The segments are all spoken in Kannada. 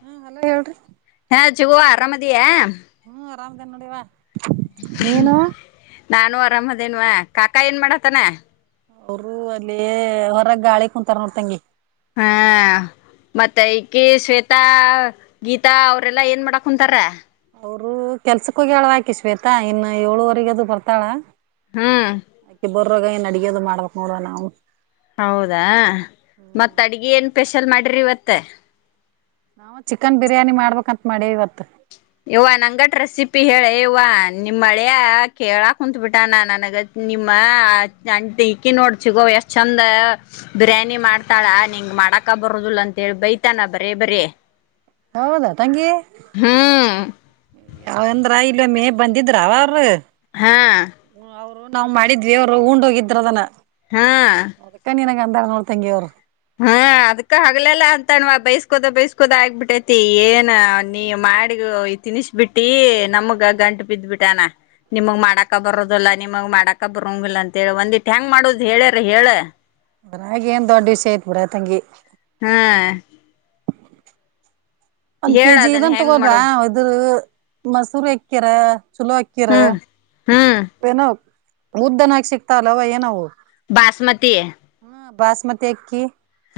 ಹ್ಮ ಹಲೋ ಹೇಳ್ರಿ ಅರಾಮದಿಯೇ ಹ್ಮ್ ಆರಾಮ್ಡಿನ್ ನಡವಾ ನಾನು ಆರಾಮದೇನ್ವ ಕಾಕಾ ಏನ್ ಮಾಡತನ ಅವರು ಅಲ್ಲಿ ಹೊರಗ್ ಗಾಳಿ ಕುಂತಾರ ನೋಡ್ತಂಗಿ ಹಾ ಮತ್ತ ಈಕಿ ಶ್ವೇತಾ ಗೀತಾ ಅವ್ರೆಲ್ಲಾ ಏನ್ ಮಾಡಾಕ್ ಕುಂತಾರ ಅವರು ಕೆಲ್ಸಕ್ಕ ಹೋಗಿ ಹೇಳವಾಕೆ ಶ್ವೇತಾ ಇನ್ನು ಏಳುವರೆಗ ಅದು ಬರ್ತಾಳ ಹ್ಮ್ ಬೊರ್ರಗ ಏನ್ ಅಡಿಯೋದು ಮಾಡ್ಬೇಕಕ್ ನೋಡುವ ನಾವು ಹೌದಾ ಮತ್ತತ್ ಅಡ್ಗೆ ಏನ್ ಸ್ಪೆಷಲ್ ಮಾಡಿರಿ ಇವತ್ತ ನಾವ ಚಿಕನ್ ಬಿರಿಯಾನಿ ಮಾಡ್ಬೇಕಂತತ್ ಮಾಡಿ ಇವತ್ತು ಯವ್ವ ನಂಗಟ್ ರೆಸಿಪಿ ಹೇಳೆ ಇವ ನಿಮ್ ಮಳ್ಯ ಕೇಳಾಕ್ ಕುಂತ್ಬಿಟಾನ ನನಗ ನಿಮ್ಮ ಅಂಟ ಇಕ್ಕಿ ನೋಡ್ ಚಗೋ ಎಷ್ಟ್ ಚಂದ ಬಿರಿಯಾನಿ ಮಾಡ್ತಾಳಾ ನಿಂಗ ಮಾಡಕ ಬರದಿಲ್ಲ ಅಂತೇಳಿ ಬೈತಾನ ಬರೇ ಬರೇ ಹೌದಾ ತಂಗಿ ಹ್ಮ್ ಯಾವಂದ್ರ ಇಲ್ಲ ಮೇ ಬಂದಿದ್ರಾವ ಅವ್ರರು ಹಾ ನಾವ್ ಮಾಡಿದ್ವಿ ಅವ್ರು ಊಂಡ್ ಹೋಗಿದ್ರ ಅದನ ಹಾ ಎಂಡ್ತಂಗಿ ಅವರು [unintelligible] ಹಾ ಅದ್ಕ ಹಗ್ಲಲ್ಲಾ ಅಂತಾಣವಾ ಬೈಸ್ಕೋದ ಬೈಸ್ಕೋದ ಆಗ್ಬಿಟ್ಟೈತಿ ಏನ ನೀ ಮಾಡಿಗ ತಿನಿಸಿ ಬಿಟ್ಟಿ ನಮಗ ಗಂಟು ಬಿದ್ಬಿಟ್ಟಾನ ನಿಮಗ್ ಮಾಡಾಕ ಬರದಲ್ಲಾ ನಿಮಗ್ ಮಾಡಾಕ ಬರಂಗಿಲ್ಲ ಅಂತ ಹೇಳಿ ಒಂದಿಟ್ಟ ಹೆಂಗ್ ಮಾಡುದ್ ಹೇಳ್ಯಾರ ಹೇಳ ಬ್ರ ಏನ್ ದೊಡ್ಡ ವಿಷಯ ಆಯತ್ ಬಿಡಾ ತಂಗಿ ಹ್ಮ ಒಂದ್ ಕೆಜಿ ಅದನ್ ಇದನ್ ಹೆಂಗ್ ಮಾಡೋದು ತಗೋದ್ರರು ಮಸೂರು ಎಕ್ಕ್ಯಾರ ಚಲೋ ಹಾಕಿರ ಹ್ಮ್ ಹ್ಮ್ ಏನೋ ಮುದ್ದನ ಹಾಕಿ ಸಿಕ್ತ ಅಲ್ಲವ ಏನವು ಬಾಸಮತಿಯ ಬಸ್ಮತಿ ಅಕ್ಕಿ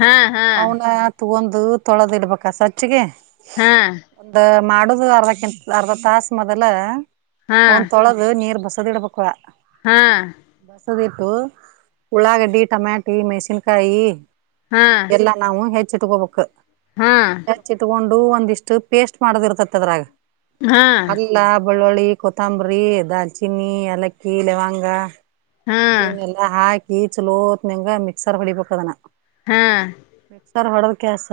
ಹಾ ಹಾ ಅವನ ತಗೊಂದು ತೊಳೆದ ಇಡ್ಬೇಕಾ ಸ್ಚ್ಿಗೆ ಹಾ ಮಾಡುದು ಅರ್ಧಂತ ಅರ್ಧ ತಸ್ ಮೊದಲ ಹಾ ಒ್ ತೊಳೆದು ನೀರ್ ಬಸದ ಇಡ್ಬೇಕ ಹಾ ದ ಇತ್ತು ಉಳ್ಳಾಗಡ್ಡಿ ಟಮ್ಯಾಟಿ ಮೆಣಸಿನಕಾಯಿ ಹಾ ಎಲ್ಲ ನಾವವು ಹೆಚ್ಚಿಟ್ಕೋಬೇಕು ಹಾ ಹೆಚ್ಚಿಟ್ಕೊಂಡ ಒಂದಿಷ್ಟ್ ಪೇಸ್ಟ್ ಮಾಡೋದ ಇರ್ತತ್ ಅದ್ರಾಗ ಹಾ ಅಲ್ಲ ಬೆಳ್ಳುಳ್ಳಿ ಕೊತ್ತಂಬರಿ ದ ಚಿನ್ನಿ ಲಕ್ಕಿ ಲವಂಗ ಹಾ ಇವನ್ನಲ್ಲಾ ಹಾಕಿ ಚಲೋತ್ ನಂಗ ಮಿಕ್ಸರ್ ಹೊಡಿಬೇಕ ಅದನ ಹಾ ಸರ್ ಹೊಡದ ಕೆಸ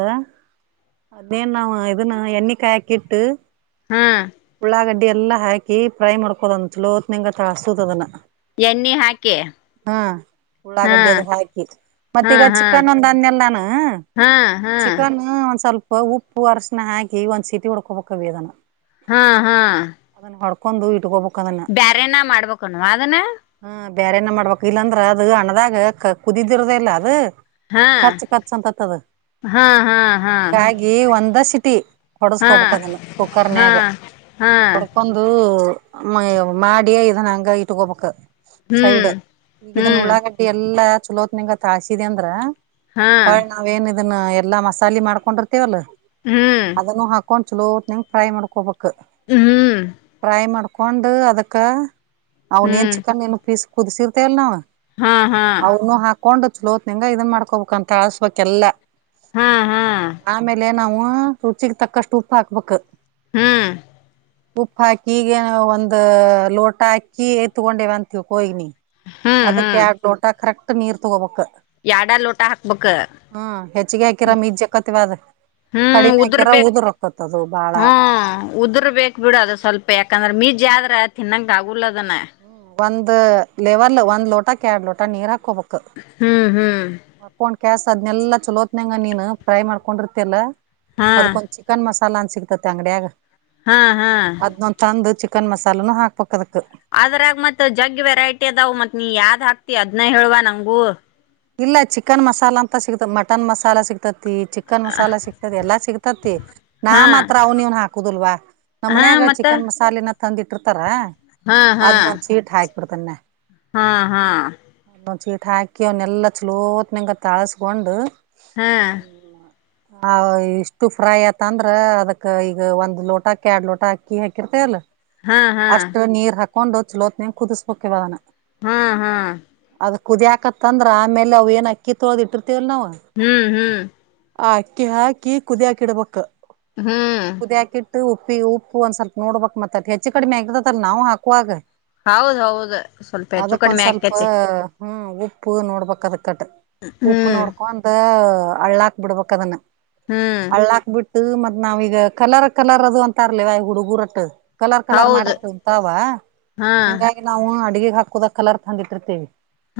ಅದೇನ್ ನಾವ ಇದನ್ನ ಎಣ್ಣಿಕಾಯಿ ಹಾಕಿಟ್ಟು ಹಾ ಉಳ್ಳಾಗಡ್ಡಿ ಎಲ್ಲಾ ಹಾಕಿ ಫ್ರೈ ಮಾಡ್ಕೋದಂತಲತ್ ನಿಂಗ ತಳ ಹಸುದ ಅದನ್ನ ಎಣ್ಣೆ ಹಾಕೆ ಉಳ್ಳಾಗಡ್ಡೆ ಅದು ಹಾಕಿತ್ತು ಮತ್ತ ಈಗ ಹಾ ಚಿಕನ್ ಒಂದ ಅಂದೆಲ್ಲಾನ ಹಾ ಹಾ ಚಿಕನ್ ಒಂದ್ ಸ್ವಲ್ಪ ಉಪ್ಪು ಅರಶಣ ಹಾಕಿ ಒಂದ್ ಸಿಟಿ ಉಡ್ಕೊಬಬೇಕದನ ಹಾ ಹಾ ಕಂದುು ಇಟ್ಕೋಬೇಕು ಬ್ಯಾರನ ಮಾಡ್ಬೇಕುನು ಅದನ್ನ ಹ ಬೇರೆ ಏನ ಮಾಡ್ಬೇಕಕ್ ಇಲ್ಲಾಂದ್ರ ಅದ ಹಣದಾಗ ಕುದಿದಿರದೇ ಇಲ್ಲ ಅದು ಹಾ ರ್ಚ ಕರ್ಚ ಆಂತ ತದ ಹಾ ಹಾ ಹಾ ಹಿಂಗಾಗಿ ಒಂದ ಸಿಟಿ ಹಾ ಹೊಡಸ್ಕೋಬೇಕದನ್ನ ಹಾ ಕುಕ್ಕರ್ನ್ಯಾಗ ಹಾ ಕೊಡ್ಕೊಂಡ ಮ ಮಾಡಿಯ ಇದನ್ಂಗ ಇಟ್ಕೊಬಕ್ ಹ್ಮ್ ಸೈಡ್ ಈಗ ಹ್ಮ್ ಉಳ್ಳಾಗಡ್ಡಿ ಎಲ್ಲಾ ಚಲೋತ್ ನಿಂಗತ್ ಹಾಸಿದ ಅಂದ್ರ ಹಾ ಹೊಳ ನಾವೇಏನ್ ಇದನ್ನ ಎಲ್ಲಾ ಮಸಾಲೆ ಮಾಡ್ಕೊಂಡಿರ್ತೇವಲ್ಲ ಹ್ಮ್ ಅದನ್ನು ಹಾಕೊಂಡ ಚಲೋತ್ನಂ ಫ್ರೈ ಮಾಡ್ಕೊಬೇಕು ಹ್ಮ್ ಫ್ರೈ ಮಾಡ್ಕೊಂಡು ಅದಕ್ಕೆ ಅವನ್ೇನ್ ಹ್ಮ್ ಚಿಕಕ್ಕನ್ ನೀನು ಫೀಸ್ ಕುದಿಸಿಿರ್ತ ಅಲ್ ನಾವ್ ಹಾ ಹಾ ಹೊಂಡಲೋತ್ ನಿಂಗ ಇದನ್ ಮಾಡ್ಕೋಬೇಕ ಅಂತ ಅಳ್ಸ್ಬೇಕಕ್ೆಲ್ಲ ಹಾ ಹಾ ಆಮೇಲೆ ನಾವ ಹೂ ರುಚಿಗೆ ತಕ್ಕಷ್ಟು ಉಪ್ಪ ಹಾಕ್ಬೇಕಕ್ ಹ್ಮ್ ಉಪ್ಪ ಹಾಕಿ ಈಗೇನ ಒಂದ ಲೋಟ ಹಾಕಿ ಎತ್ಕೊಂಡೇವಂತೀವಿ ಕಗ್ನಿ ಹ್ಮ್ ಅದಕ್ಕೆ ಹ್ಮ್ ಆಗ್ ಲೋಟ ಕರೆಕ್ಟ್ ನೀರ್ ತಗೋಬೇಕಕ್ು ಯಾಡ ಲೋಟ ಹಾಕ್ಬೇಕ ಹ್ಮ ಹೆಚ್ಚಿಗೆ ಹಾಕಿರ ಮ ಈಜ್ ಕತಿವ ಅಾದ ಹ್ಮ್ ಉದರ್ಬೇಕು ಬಾಳ ಹ್ಮ್ ಉದುರ್ ಬೇಕು ಬಿಡ ಅದು ಸ್ವಲ್ಪ ಯಾಕಂದ್ರೆ ಮೀ ನಿಜಜೆ ಆದ್ರ ತಿನ್ನಂಗ ಆಗಲ್ಲ ಅದನ ಒಂದ್ ಲೆವಲ್ ಒಂದ್ ಲೋಟಕ್ಕೆ ಎರಡ್ ಲೋಟ ನೀರ್ ಹಾಕಬು ಹ್ಮ್ ಹ್ಮ್ ಹಾಕೊಂಡ್ ಕ್ಯಾಸ್ ಅದ್ನೆಲ್ಲ ಚಲೋತ್ನಂಗ ನೀನ್ ಟ್ರೈ ಮಾಡ್ಕೊಂಡಿರ್ತಲ್ಲಾ ಹಾ ಅದ್ಕೊಂದ್ ಚಿಕನ್ ಮಸಾಲ ಅನ್ ಸಿಕ್ತತಿ ಅಂಗಡಿಯಾಗ ಹಾ ಹಾ ಚಿಕನ್ ಮಸಾಲನುೂ ಹಾಕ್ಬೇಕ ಅದಕ್ ಅದ್ರಾಗ ಮತ್ ಜಗ್ ವೆರೈಟಿ ಅದಾವ ಮತ್ ನೀ ಯಾವ್ದ್ ಹಾಕ್ತಿ ಅದ್ನ ಹೇಳುವ ನಂಗೂ ಇಲ್ಲ ಚಿಕನ್ ಮಸಾಲಾ ಅಂತ ಸಿಗ್ತ ಮಟನ್ ಮಸಾಲ ಸಿಗ್ತತಿ ಚಿಕನ್ ಮಸಾಲ ಸಿಗ್ತತಿ ಎಲ್ಲಾ ಸಿಗ್ತ ನಾ ಹಾ ಮಾತ್ರ ಅವ್ನ ಇವನ್ ಹಾಕುದಲ್ವಾ ನಮ್ಮ್ ಹಾ ಮನ್ಯಾಗ ಮತ್ತ ಚಿಕನ್ ಮಸಾಲೆ ತಂದಿ ಇಟ್ಟಿರ್ತಾರ ಹಾ ಹಾ ಅದ್ೊಂದ ಚೀಟ್ ಹಾಕ್ ಬಿಿಡ್ತಾನೆ ಹಾ ಹಾ ಹಾಕಿ ಅವನ್ನೆಲ್ಲ ಚಲೋತ್ನಗೆ ತಾಳ್ಸ್ಕೊಂಡು ಹಾ ಆ ಇಷ್ಟು ಫ್ರೈ ಆಯತ ಅಂದ್ರ ಅದಕ್ ಈಗ ಒಂದ್ ಲೋಟಕ್ಕೆ ಎಡ್ ಲೋಟ ಅಕ್ಕಿ ಹಾಕಿರ್ತೇಲ್ಲ ಹಾ ಹಾ ಅಷ್ಟು ನೀರ್ ಹಾಕೊಂಡು ಚಲೋತ್ನಂಗ ಕುದಿಸ್ಬೇಕಕ್ವಾನ ಹಾ ಹಾ ಕುದಿಯಾಕತ್ತ ಅಂದ್ರ ಆಮೇಲೆ ಅವವು ಏನ್ ಅಕ್ಕಿ ತೊಳದ ಇಟ್ಟಿತಿ ಹ್ಮ್ ಹ್ಮ್ ಅಕ್ಕಿ ಹಾಕಿ ಕುದಿಕಿ ಇಡ್ಬೇಕಕ್ ಹ್ಮ್ ಉಪ್ಪಿ ಉಪ್ಪು ಒಂದ ಸ್ವಲ್ಪ ನೋಡ್ಬಕ್ ಮತ್ತತ್ ಹೆಚ್ಚು ಕಡಿಮೆ ಆಗತದರ್ ನಾವು ಹಾಕುವಾಗ ಹೌದ ಹೌದು ಸ್ವಲ್ಪ ಹೆಚ್ಚು ಅದಕ್ ಒಂದ್ ಕಡಿಮೆ ಸ್ವಲ್ಪ ಆಕತಿ ಹ್ಮ್ ಉಪ್ಪು ನೋಡ್ಬದ ಕಟ್ ಉಪ್ಪು ಹ್ಮ್ ನೋಡ್ಕೊಂತ ಹಳ್ಳಾಕ್ ಬಿಡ್ಬದನ್ನ ಹ್ಮ್ ಮತ್ ನಾವೀಗ ಕಲರ್ ಕಲರ್ ಅದು ಅಂತ ಅರ್ಲಿವ ಹುಡುಗುರಟ್ಟ ಕಲರ್ ಕಲರ್ ಹೌದು ಮಾಡ್ರಿ ಉಂತಾವ ಹಾ ಹಿಂಗಾಗಿ ನಾವು ಅಡ್ಗೆಗ್ ಹಾಕುದಕ್ ಕಲರ್ ತಂದತಿರ್ತೇವಿ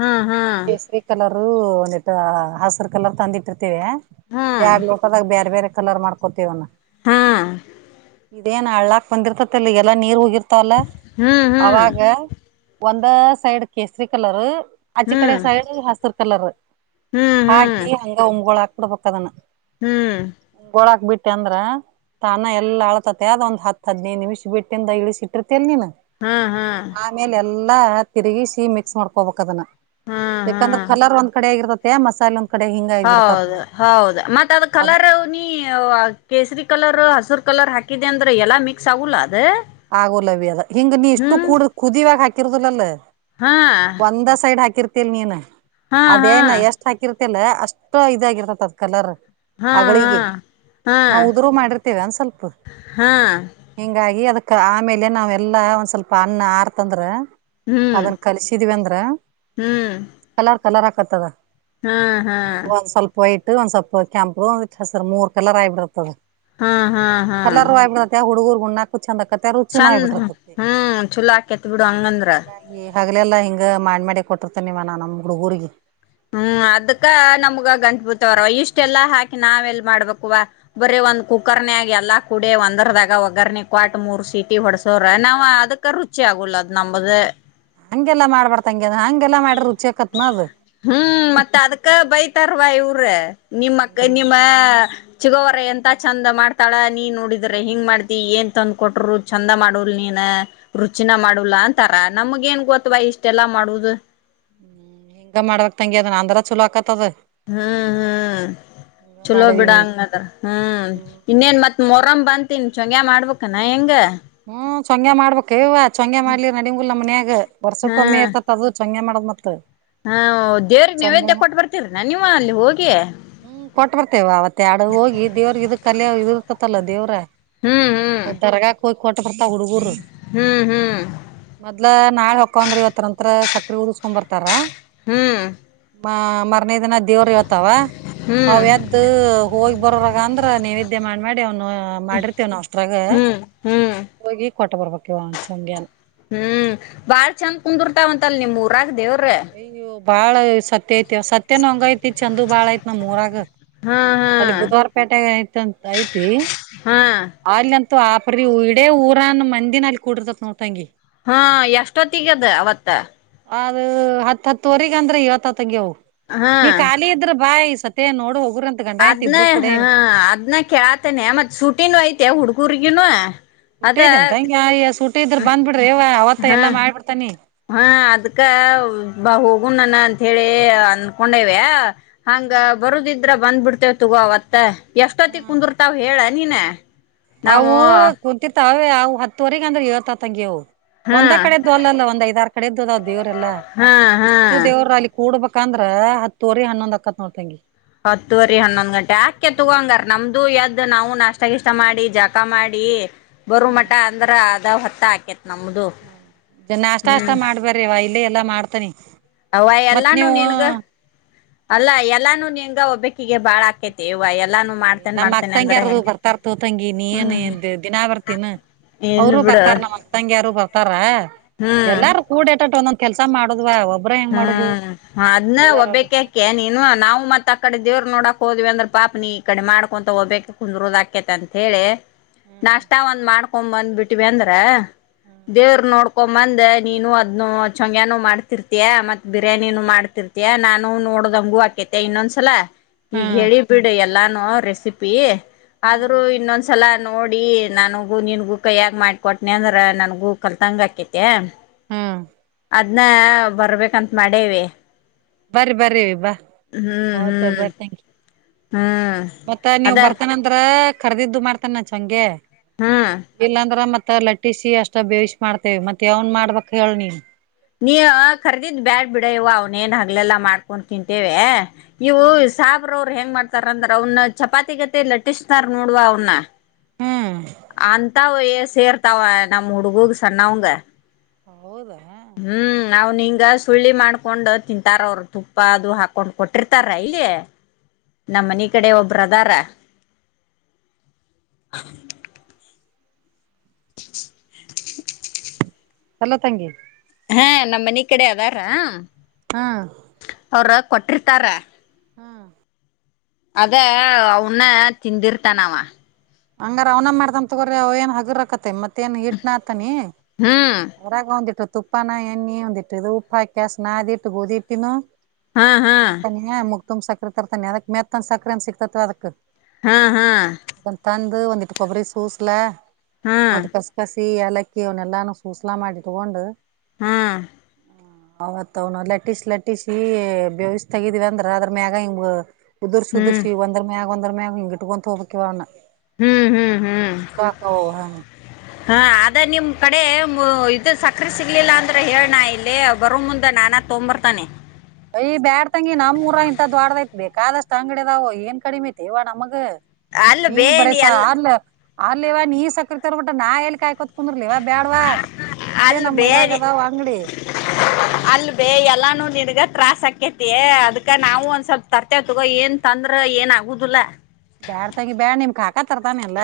ಹಾ ಹಾ ಕೇಸರಿ ಕಲರು ಒಂದಿಟ್ಟ ಹಸರು ಕಲರ್ ತಂದಿಟ್ಟಿ ವ ಹಾ ಎರಡ್ ಲೋಕದಾಗ ಬೇರೆ ಬೇರೆ ಕಲರ್ ಮಾಡ್ಕೋತೇವನ್ನ ಹಾ ಇದೇನ್ ಹಳ್ಳಾಕ್ ಬಂದಿರ್ತತಿಲ್ಲಿ ಎಲ್ಲಾ ನೀರ್ ಹಗಿರ್ತಲ್ಲ ಹ್ಮ್ ಹ್ಮ್ ಅವಾಗ ಒಂದ ಸೈಡ್ ಕೇಸರಿ ಕಲರು ಈ ಕಡೆ ಹ್ಮ್ ಸೈಡ್ ಹಸಿರ್ ಕಲರ್ ಹ್ಮ್ ಹಾಕಿ ಹ್ಮ್ ಹಂಗ ಉಂಗ್ಗಳು ಹಾಕ್ ಬಿಡ್ಬದನ ಹ್ಮ್ ಬಳಕ್ ಬಿಟ್ಟ ಅಂದ್ರ ತಾನ ಎಲ್ಲ ಅಳ್ತತಿ ಅದ ಒಂದ ಹತ್ ಹದಿನೈದು ನಿಮಿಷ ಬಿಟ್ಟಿಂದ ಇಳಿಸಿ ಇಟ್ಟಿರ್ ತಲ್ನಿನ ಹಾ ಹಾ ಆಮೇಲೆ ಎಲ್ಲಾ ತಿರುಗಿಸಿ ಮಿಕ್ಸ್ ಮಾಡ್ಕೊಬೇಕ ಅದನ್ನ ಹಾ ಯಾಕಂದ್ರೆ ಹಾ ಕಲರ್ ಒಂದ್ ಕಡೆ ಆಗಿರತತ್ತೆ ಮಸಾಲೆ ಕಡೆ ಹಿಂಗ ಆಗಿಬಿಡ್ತತ್ ಹೌದು ಹೌದು ಮತ್ತ ಅದ ಅದ್ ಕಲರ್ ನೀ ಕೇಸರಿ ಕಲರ್ ಹಸುರು ಕಲರ್ ಹಾಕಿದೆ ಅಂದ್ರೆ ಎಾ ಮಿಕ್ಸ್ ಆಗಲ್ಲ ಅದು ಆಗೋ ಲವ್ಯ ಅದ ಹಿಂಗ ನೀ ಇಷ್ಟು ಕಡ ಕುದಿಯಿವಾಗ ಹಾಕಿರದಿಲ್ಲಲ್ಲ ಹಾ ಒಂದ ಸೈಡ್ ಹಾಕಿರ್ತಲ್ ನೀನ್ ಹಾ ಹಾ ಅದೇನ ಎಷ್ಟ್ ಹಾಕಿರ್ತ ಲ್ಲ ಅಷ್ಟು ಇದಾಗಿರ್ತತ್ದ್ ಕಲರ್ ಹಾ ಹಾ ಹಾ ನಾವು ಉದುರುೂ ಮಾಡಿರ್ತೇವೆ ಅಂದ ಸ್ವಲ್ಪ ಹಾ ಹಿಂಗಾಗಿ ಅದಕ್ ಆಮೇಲೆ ನಾವೆಲ್ಲಾ ಒಂದ್ ಸ್ವಲ್ಪ ಅನ್ನ ಆಾರ್ತಂದ್ರೆ ಹ್ಮ್ ಅದನ್ ಕಲಸಿದೀವಿ ಅಂದ್ರ ಹ್ಮ್ ಕಲರ್ ಕಲರ್ ಆಾಕತ್ತದ ಹಾ ಹಾ ಒ ಒಂದ್ ಸ್ವಲ್ಪ ವೈಟ್ ಒಂದ್ ಸ್ವಲ್ಪ ಕೆಂಪ ಒಂದಸರ್ ಮೂರ್ಕಲ್ಲ ರಾಯ್ಬ ಬಿಡತದೆ ಹಾ ಹಾ ಹಾ ಎಲ್ಲಾರ ಆ್ಬಿಡ ಹುಡುಗುರು ಗುಣ್ಣಕು ಚಂದ ರುಚಿ ನ ಚಂದ ಬಿಿಟ್ಟರತ ಹ್ಮ್ ಚಲೋ ಆಕೇತ್ ಬಿಡು ಹಂಗಂದ್ರ ಹಗ್ಲೆಲ್ಲಾ ಹಿಂಗ ಮಾಡಿ ಕೊಟ್ಟಿರ್ತೇ ನಿವ ನಾ ನಮ್ ಹುಡುಗರಿಗೆ ಹ್ಮ್ ಅದ್ಕ್ಕ ನಮ್ಗ ಗಂಪುತವರ ಇಷ್ಟೆಲ್ಲಾ ಹಾಕಿ ನಾವೆಲ್ ಮಾಡ್ಬೇಕುುವ ಬರ ಒಂದ್ ಕುಕ್ಕರ್ನ ಆಗ ಎಲ್ಲಾ ಕೂಡ ಒಂದರ್ದಾಗ ಒಗ್ಗರ್ನ ಕಟ್ ಮೂರ್ ಸೀಟಿ ಹೊಡ್ಸೋ್ರ ನಾವ್ ಅದಕ್ಕರ್ ಪೂರ್ಚೆ ಆಗಲ್ಲ ಅದು ನಮ್ಮದು ಹಂಗೆಲ್ಲಾ ಮಾಡ್ಬಾರತ ಹಂಗೆ ಹಂಗೆಲ್ಲ ಮಾಡ್ರ ರುಚಿ ಆಕತ್ನ ಅದು ಹ್ಮ್ ಮತ್ತ ಅದ್ಕ ಬೈತಾರವಾ ಇವ್ರ ನಿಮ್ಮಕ್ಕ ನಿಮ್ಮ ಚಿಗೋವ್ರ ಎಂತ ಚಂದ ಮಾಡ್ತಾಳ ನೀ ನೋಡಿದ್ರೆ ಹಿಂಗ್ ಮಾಡ್ತಿ ಏನ್ ತಂದ ಕೊಟರು ಚಂದ ಮಾಡವಲ್ ನೀನ ರುಚಿನ ಮಾಡಲಾ ಅಂತಾರ ನಮ್ಗ ಏನ್ ಗೊತ್ವಾ ಇಷ್ಟೆಲ್ಲಾ ಮಾಡುದು ಹ್ಮ್ ಹಿಂಗ ಮಾಡ್ಬೇಕಕ್ ತಂಗಿ ಅದ ಅಂದ್ರ ಚಲೋ ಆಕತದ ಹ್ಮ್ ಹ್ಮ್ ಚಲೋ ಮಾಡವಿ ಬಿಡ ನೀನ್ ಹಂಗದ್ರ ಹ್ಮ್ ಇನ್ನೇನ್ ಮತ್ ಮೊರಮ ಬಂತ ತಿನ್ ಚಂಗಯ ಮಾಡ್ಬೇಕುನಾ ಹೆಂಗ ಹ್ಮ ಶಂಗ್ಯ ಮಾಡ್ಬೇಕವಯತ ಚೊಂಗೆ ಮಾಡ್ಲಿರ್ ನಡಗುಲ್ ನಮ್ಮ ಮನ್ಯಾಗ ಹಾ ವರ್ಷಕ್ಕ ಒಮ್ಮೆ ಇರ್ತತ್ ಅದು ಚೊಂಗೆ ಮಾಡದ್ ಮತ್ ಹಾ ದೇವ್ರ ಚಂಗ್ಯ ನೈವೇದ್ಯ ಕೊಟ್ಟ ಬರ್ತರರಿ ನ ನೀವ ಅಲ್ಲಿ ಹೋಗಿ ಹ್ಮ್ ಕೊಟ್ಟ ಬರ್ತೇವ ಅವತ್ತ ಎಡ ಹೋಗಿ ದೇವ್ರಿಗೆ ಇದ ಕಲ ಇದ ಇರ್ತತಲ್ಲ ದೇವ್ರರ್ಗಾ ಹ್ಮ್ [unintelligible] ಯಕ ಕೊಟ್ಟ ಬರ್ತ ಹುಡುಗರ್ ಹ್ಮ್ ಹ್ಮ್ ಹ್ಮ್ ಮೊದ್ಲ ನಾಳೆ ಹಕಂದ್ರ ಇವತ್ತ ನಂತ್ರ ಸ [unintelligible] ಕ್ರ ದ್ಕೊ್ ಬರ್ತಾ [unintelligible] ಹ್ಮ್ ಮ ಮರನೇ ದಿನ ದೇವ್ರ ಇತಾವ ಹ್ಮ್ ಅವ್ಯದ್ದು ಹೋಗಿ ಬರಾಗ ಅಂದ್ರ ನೀವ ಮಾಡ್ ಮಾಡಿ ಅವ್ನು ಮಾಡಿರ್ತೇವ್ ಅಷ್ಟತ್ರಾಗ ಹ್ಮ್ ಹ್ಮ್ ಹೋಗಿ ಕೊಟ್ಟ ಬರ್ಬೇಕೆ ಒ ಚಂಗೆ ಹ್ಮ್ ಬಾಳ ಚಂದ ಕುಂದರ್ತಾವಂತ ಅಲ್ ನಿಮ್ ಊರಾಗ ದೇವ್ ಅಯ್ಯೋ ಬಾಳ ಸತ್ಯ ಐತಿ ಸತ್ಯನ ಹಂಗ ಐತಿ ಚಂದ ಬಾಳು ಐತ್ ನಮ್ ಊರಾಗ ಹಾ ಹಾ ಅಲ್ಲಿ ಬುಧವಾರ ಪೇಟೆಗೆ ಐತಂತ ಐತಿ ಹಾ ಆಲ್ಂತ ಆಪರಿ ಇಡೇ ಊರನ್ ಮಂದಿನ ಅಲ್ಲಿ ಕುೂಡರ್ತಕ್ ನೋಟಂಗಿ [inaudible] ಹಾ ಎಷ್ಟೊತ್ತಗದ ಅವತ್ತ ಅದ ಹತ್ ಹತ್ತುವರೆಗ ಅಂದ್ರೆ ಇವತ್ತುತ್ತಂಗಗೆವು ಹಾ ನೀ ಖಾಲಿ ಇದ್ರೆ ಬಾಯ ಸತ್ತ ನೋಡು ಹೋಗುರ್ ಅಂತ ಗಂಡ ಹೆಂಡ್ತಿ ಅದ್ನ ಇಬ್ರು ಹ ಕೂಡೆ ಅದ್ನ ಕೇಳತೇನೆ ಮತ್ ಸುಟಿನೂ ಐತೆ ಹುಡ್ಗುರ್ಗನು ಸೂಟಿ ಇದೆ ಅಂತ ಹಂಗಗೆ ಸೂಟಿಟ ಇದ್ರರು ಬಂದ್ ಬಿಡ್ರಿ ಇವ ಅವತ್ತ ಹಾ ಎಾ ಮಾಡ್ಬಿಡ್ತಾನಿ ಹಾ ಅದ್ಕ ಬಾ ಹೋಗುಣ ನನ ಅಂತ ಹೇಳಿ ಅನ್ಕೊಂಡೇವ [unintelligible] ಹಂಗ ಬರುದಿದ್ರ ಬಂದ್ಬ ಬಿಡ್ತೇವ ತಗೋ ಅವತ್ತ ಎಷ್ಟೊತ್ತ ಹ್ಮ್ ಕುಂದಿರ್ತಾವ ಹೇಳ ನೀನೇ ಅವು ಕುಂತತೆ ಅವು ಹತ್ತುವರೆಗ ಅಂದ್ರ ಹೇಳ್ತ ತಂಗಿವು ಹಾ ಒಂದ ಕಡೆದು ಅಲ್ಲಲ್ಲ ಒಂದ್ ಐದ ಆಾರ ಕಡೆದ್ದು ಅದಾವ್ ದೇವ್ರಲ್ಲಾ ಹಾ ಹಾ ಇಷ್ಟು ದೇವ್ರ ಅಲ್ಲಿ ಕೂಡ್ಬೇಕು ಅಾಕಂದ್ರ ಹತ್ತುವರಿ ಹನ್ನೊಂದ್ ಅಕ್ಕತ್ ನೋಡ್ತಂಗಿ ಹತ್ತುವರಿ ಹನ್ನೊಂದ್ ಗಂಟೆ ಯಾಕೆ ತಗಂಗಾರ ನಮ್ದು ಯದ್ದ್ ನಾ್ ನಾಷ್ಟಗಿಷ್ಟ ಮಾಡಿ ಜಕ ಮಾಡಿ ಬರು ಮಠ ಅಂದ್ರ ಅದ ಹೊತ್ತ ಹಾಕೆತ್ತ ಹ ನಾಸ್ ಅಸ್ ಮಾಡ್ಬ್ರಿವ ಇಲ್ಲೇ ಎಲ್ಲಾ ಮಾಡ್ತನಿ ಅವ ಮತ್ ಎಲ್ಲಾನು ನೀವು ನಿನ್ಗ ಅಲ್ಲ ಎಲ್ಲಾನು ನಿನ್ಗ ಒಬ್ಬಕ್ಕಿಗೆ ಭಾಳ ಹಾಕೇತಿವ ನಮ್ಮ ಅಕ್ ತಂಗಿಯರು ಬರ್ತಾರತ ತಂಗಿ ನೀ ಏನ್ ದಿನಾ ಬರ್ತೀಿನ ಇಲ್ ಅವರುೂ ಬಿಡು ಬರ್ತಾರ ನಮ್ಮ ಅಕ್ಕ ತಂಗಿ ಯಾರು ಬರ್ತಾರೆ ತಾರ ಹ್ಮ್ ಎಲ್ಲಾರು ಕೂಡೇಟಟ್ಟ ಒಂದೊಂದ ಕೆಲ್ಸ ಮಾಡ್ ಒಬ್ಬ ಹ್ಮ್ ಅದ್ನ್ನ ಒಬ್ಬೇಕ್ಯಾಕೆ ನೀನು ನಾವು ಮತ್ ಆ ಕಡೆ ದೇವ್ರ ನೋಡಾಕ್ ಹೋದ್ವಿ ಅಂದ್ರ ಪಾಪ ನೀ ಈ ಕಡೆ ಮಾಡ್ಕೊಂತ ಹೋಗ್ಬ ಕುಂದ್ರೋದ್ ಆಾಕೇತ ಅಂತ ಹೇಳಿ ಹ್ಮ್ ನಾಷ್ಟ ಒಂದ್ ಮಾಡ್ಕೊಂಡ ಕೊ್ ಬಂದ್ ಬಿಟ್ಟವಿ ಅಂದ್ರ ದೇವ್ರ ನೋಡ್ಕ ಕಕೊಂಬಂದ್ ನೀನು ಅದ್ ಚಂಗ್ಯಾನು ಮಾಡ್ತಿರ್ತ [unintelligible] ಇತ ಮತ್ ಬಿರಿಯಾನಿನ ಮಾಡ್ತಿರ್ತಯಾ ನಾನು ನೋಡದ ಹಂಗು ಆಾಕೇತಿ ಇನ್ನೊಂದ್ಸಲ [unintelligible] ಈಗ ಹ್ಮ್ ಹೇಳಿ ಬಿಡು ಎಲ್ಲಾನು ರೆಸಿಪಿ ಆದ್ರೂ ಇನ್ನೊಂದ್ಸಲ ನೋಡಿ ನನಗೂ ನಿನ್ಗೂ ಕೈಯಾಗೆ ಮಾಡಿಕ ಕೊಟ್ನಿ ಅಂದ್ರ ನನ್ಗೂ ಕಲ್ತಂಗ ಆಕೈತೆ ಹ್ಮ ಅದನ ಬರ್ಬೇಕಂತ ಮಾಡೇವಿ ಬರಿ ಬರ ಬಾ ಹ್ಮ್ ಹೌತ ಬರ ಹ್ಮ್ ರ್ಯಾಂಕ್ ಯು [unintelligible] ಹ್ಮ್ ಮತ್ತ ಅದ ನೀವ್ ಬರ್ತಾನ ಅಂದ್ರ ಕಖರ್ದಿದ್ದು ಮಾಡ್ತಾನ ಚಂಗಗೆ ಹ್ಮ್ ಇಲ್ಲಾಂದ್ರ ಮತ್ತ ಮತ್ತ ಲಟ್ಟಿಸಿ ಅಷ್ಟ ಬೇಯಿಸಿ ಮಾಡ್ತೇವೆ ಮತ್ತೆ ಅವನ್ ಮಾಡ್ಬಕ್ ಹೇಳ ನೀ ನೀ ಕರ್ದಿದ್ ಬ್ಯಾಡ್ ಬಿಡ ಇವ ಅವ್ನೇಏನ್ ಹಗ್ಲೆಲ್ಲಾ ಮಾಡ್ಕೊಂಡ್ ತಿಂತೇವೆ ಇವು ಸಾಬ್ರ ಅವ್ರರು ಹೆಂಗ ಮಾಡ್ತಾರ ಅಂದ್ರ ಅವನ ಚಪಾತಿ ಗತೆ ಲಟ್ಟಿಸ್ತಾರ ನೋಡ್ವಾ ಅವ್ನ್ನ ಹ್ಮ್ ಹತಾವಯ ಸೇರ್ತಾವ ನಮ್ಮ್ ಹುಡ್ಗಗ್ ಸಣ್ಣವಂಗ ಹೌದಾ [unintelligible] ಹ್ಮ್ ಅವ್ನ ಹಿಂಗ ಸುಳ್ಳಿ ಮಾಡ್ಕೊಂಡ ತಿಂತಾರ ಅವ್ರ ತುಪ್ಪ ಅದು ಹಾಕೊಂಡ್ ಕೊಟ್ಟಿರ್ತಾರ ಇಲ್ಲಿ ತಂಗಿ ನಮ್ಮ ಮನಿ ಕಡೆ ಒಬ್ಬ್ರ ಅದಾರ [unintelligible] [unintelligible] ಅಲ್ಲ ತಂಗಿ ಹೇ ನಮ್ಮ್ ಮನಿ ಕಡೆ ಅದಾರ ಹಾ ಅವರು ಕೊಟ್ಟಿರ್ತಾರ ಹಾ ಅದೇ ಅವನ್ನ ತಿಂದಿರ್ತಾನ ಅವ ಹಂಗಾರ ರ ಅವ್ನ ಮಾಡ್ತ ತೊಗೋರಿ ಅವ ಏನ್ ಹಗುರಕತ್ತ ಮತ್ತೇನ್ ಹಿಟ್ನ ಆತಾನಿ ಹ್ಮ್ ಹೊರಾಗ ಒಂದಿಟ್ಟು ತುಪ್ಪಾನ ಎಣ್ಣಿ ಒಂದಿಟ್ಟ ಇದು ಉಪ್ಪ ಹಾಕಸ್ ನಾ ಇಟ್ಟ ಗೊದಿಟ್ಟಿನ ಹಾ ಹಾ ಹ ತನಿ ಮುಕ್ ತುಂಬ್ ಸಕ್ಕರೆ ತರ್ತಾನಿ ಅದಕ್ ಮೆತ್ಂದ ಸಕರೆ ಅನ್ ಸಿಕ್ತತ ಅದಕ್ ಹಾ ಹಾ ಒಂದಿಟ್ ಕೊಬ್ಬರಿ ಸೂಸಲ ಹಾ ಕಸ ಕಸಿ ಏಲಕ್ಕಿ ಅವನ್ ಎಲ್ಲಾನು ಪೂಸ್ಲ ಮಾಡ್ ಇಟ್ಕೊಂಡು ಹಾ ಅವತ್ ಅವ್ನು ಲಟ್ಟಿಸ್ ಲಟ್ಟಿಸಿ ಬೇವಿಸ ತಗಿದಿವವಿ ಅಂದ್ರ ಅದ್ರ ಮ್ಯಾಗ ಹಿಂಗ ಉದರ್ಶಿ ಹ್ಮ್ ಉದುಶ್ರಿ ಒಂದರಮೇಗ ಒಂದರಮೇಗ ಇಂಗುಟ್ಕೊಂತ ಹೋಗ್ಬೇಕಿವಾಗ ಹ್ಮ್ ಹ್ಮ್ ಹ್ಮ್ [unintelligible] ಹಾ ಆದೆ ನಿಮ್ ಕಡೆ ಇದು ಸಕ್ಕ್ರೆ ಸಿಗ್ಲಿಲ್ಲ ಅಂದ್ರೆ ಹೇಳ್ ನಾ ಇಲ್ಲಿ ಬರೋ ಮುಂದೆ ನಾನ ತೊಂಬರ್ತ್ತನೆ ಅಯ್ ಬ್ಯಾಡ್ ತಂಗಿ ನಮ್ ಊರ ಇಂತ ದೋಡ್ಡ್ದಐತ್ ಬೇಕಾದಷ್ಟ್ ಅಂಗಡಿದಾವು ಏನ್ ಕಡಿಮೆತೆ ಅವ ನಮಗ ಅಲ್ ನೀ ಬೇ ಬರಸ ಎಲ್ಲ ಆರ್ಲ ಆರ್ಲಿ ಇವ ನೀ ಸಕ್ರತಿವರ್ಬಿಟ ನಾ ಎಲ್ಲಿ ಕಾಯಕೋತ್ ಕುಂದ್ರರ್ಲಿವಾ ಬ್ಯಾಡವಾ ಇದೇ ಅಲ್ ನಮ್ ಬೇ ಊರಾಗದಾವ ಅಂಗಡಿ ಅಲ್ ಬೇ ಎಲ್ಲಾನು ನಿಡ್ಗತ್ ತ್ರಾಸ್ ಆಕೇತಿ ಅದಕ ನಾವು ಒಂದ್ ಸ್ವಲ್ಪ ತರ್ತವ ತಗೋ ಏನ್ ತಂದ್ರ ಏನ್ ಆಗುದಿಲ್ಲಾ ಬ್ಯಾಡ್ ತಂಗಿ ಬ್ಯಾಡ್ ನಿಮ್ ಕಾಕಾ ತರ್ತಾನೆಲ್ಲ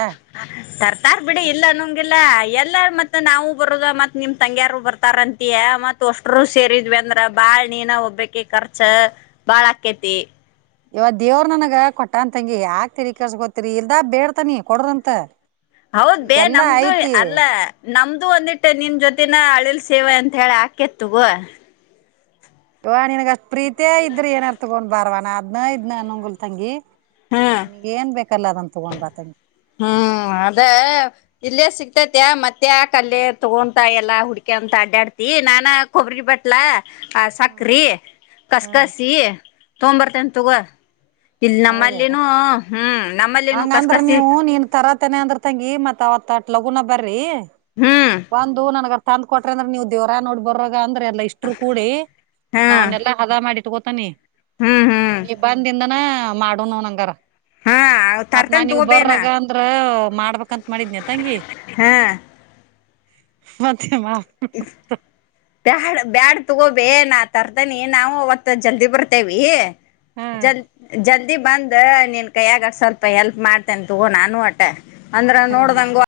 ತರ್ತಾರ್ ಬಿಡಿ ಇಲ್ಲ ಅನಂಗಿಲ್ಲ ಎಲ್ಲ ಮತ್ತೆ ಮತ್ತ ನಾವು ಬರದ ಮತ್ ನಿಮ್ ತಂಗ್ಯಾರರು ಬರ್ತಾರಂತ ಅಂತೀಯಾ ಮತ್ ಅಷ್ಟರು ಸೇರಿದ್ವಿ ಅಂದ್ರ ಬಾಳ್ ನೀನ ಬೇಕಿ ಖರ್ಚ ಬಾಳಕೆತಿ ಇವ ದೇವ್ರ ನನಗ ಕೊಟ್ಟಾನ್ತಂಗಿ ಆಕ್ ತಲಿಕೆಡುಸ್ಕೊತೀರಿ ಇಲ್ದ ಬೇಡ್ತಾನಿ ಕೊಡ್ರಂತ ಹೌದ್ ಬೇ ಈಗೆಲ್ಲಾ ನಮ್ದು ಐತಿ ಅಲ್ಲ ನಮ್ದು ಒಂದಿಟ್ಟ ನಿಮ ಜೊತೆನ ಅಳಿಲ್ ಸೇವೆ ಅಂತ ಹೇಳಿ ಆಕೆತಗೋ ಅವ್ವ ನಿನ್ಗ ಅಷ್ಟ್ ಪ್ರೀತ ಇದ್ರ ಏನಾರು ತಗೊಂಡ್ ಬಾರ್ವ ನಾ ಅದ್ನ ಇದ್ನ ಅನಂಗಿಲ್ ತಂಗಿ ಹ್ಮ್ ನಿನಗ್ ಏನ್ ಬೇಕಲ್ಲ ಅದನ್ ತಗೊಂಡ್ ಬಾ ತಂಗಿ ಹ್ಮ್ ಅದೇ ಇಲ್ಲೇ ಸಿಗ್ತ ಇತೈತೆ ಮತ್ತ್ಯಾಕಲ್ಲ ತಗೊಂತ ಎಲ್ಲಾ ಹುಡ್ಕೆಂತ ಅಡ್ಡಾಡ್ತಿ ನಾನ ಕೊಬ್ರಗಿ ಬಟ್ಲಾ ಆ ಸಕ್ರೆ ಕಸಕಸಿ ತೊಂಬರ್ತಿನ್ ತಗೋ ಇಲ್ಲಿ ನಮ್ಮಲ್ ಹಂಗಂದ್ರೆ ಕಸ್ಕಸಿ ನೀವು ನೀನ್ ತರತೇನೆ ಅಂದ್ರ ತಂಗಿ ಮತ್ ಅವತ್ತ ಲಗೂನ ಬರ್ರಿ ಹ್ಮ್ ಒಂದು ನನ್ಗ ಅದ್ ತಂದ್ ಕೊಟ್ರ ಅಂದ್ರೆ ನೀವು ದೇವರ ನೋಡ್ಬರ್ರ ಅಂದ್ರೆ ಎಲ್ಲಾ ಇಷ್ಟರು ಕೂಡಿ ಹಾ ನಾನೆಲ್ಲಾ ಹದ ಮಾಡಿ ಇಟ್ಕೋತೀನಿ ಹ್ಮ್ ಹ್ಮ್ ನಿ ಬಂದಿಂದಾನ ಮಾಡನ ನೋಡಂಗರ ಹಾ ಮತ್ತ್ ತರ್ತೇನ್ ನಾನಿಗ್ ತಗೋಬೇನ ಬರಗ ಅಂದ್ರ ಮಾಡ್ಬೇಕಂತ ಮಾಡಿದ್ನಿ ತಂಗಿ ಹಾ ಮತ್ತೆ ಬ್ಯಾ ಬ್ಯಾಡ್ ತಗೋಬೇ ನಾ ತರ್ದನಿ ನಾವು ಅವತ್ತು ಜಲ್ದಿ ಬರ್ತೇವಿ ಹಾ ಜಲ್ ಜಲ್ ಬಂದ್ ನಿನ್ ಕೈಯಾಗ ಸ್ವಲ್ಪ ಎಲ್ಪ್ ಮಾಡ್ತೇನೆ ತಗೋ ನಾನು ಅಟ್ಟ ಅಂದ್ರ ಹಾ ನೋಡ್ದಂಗ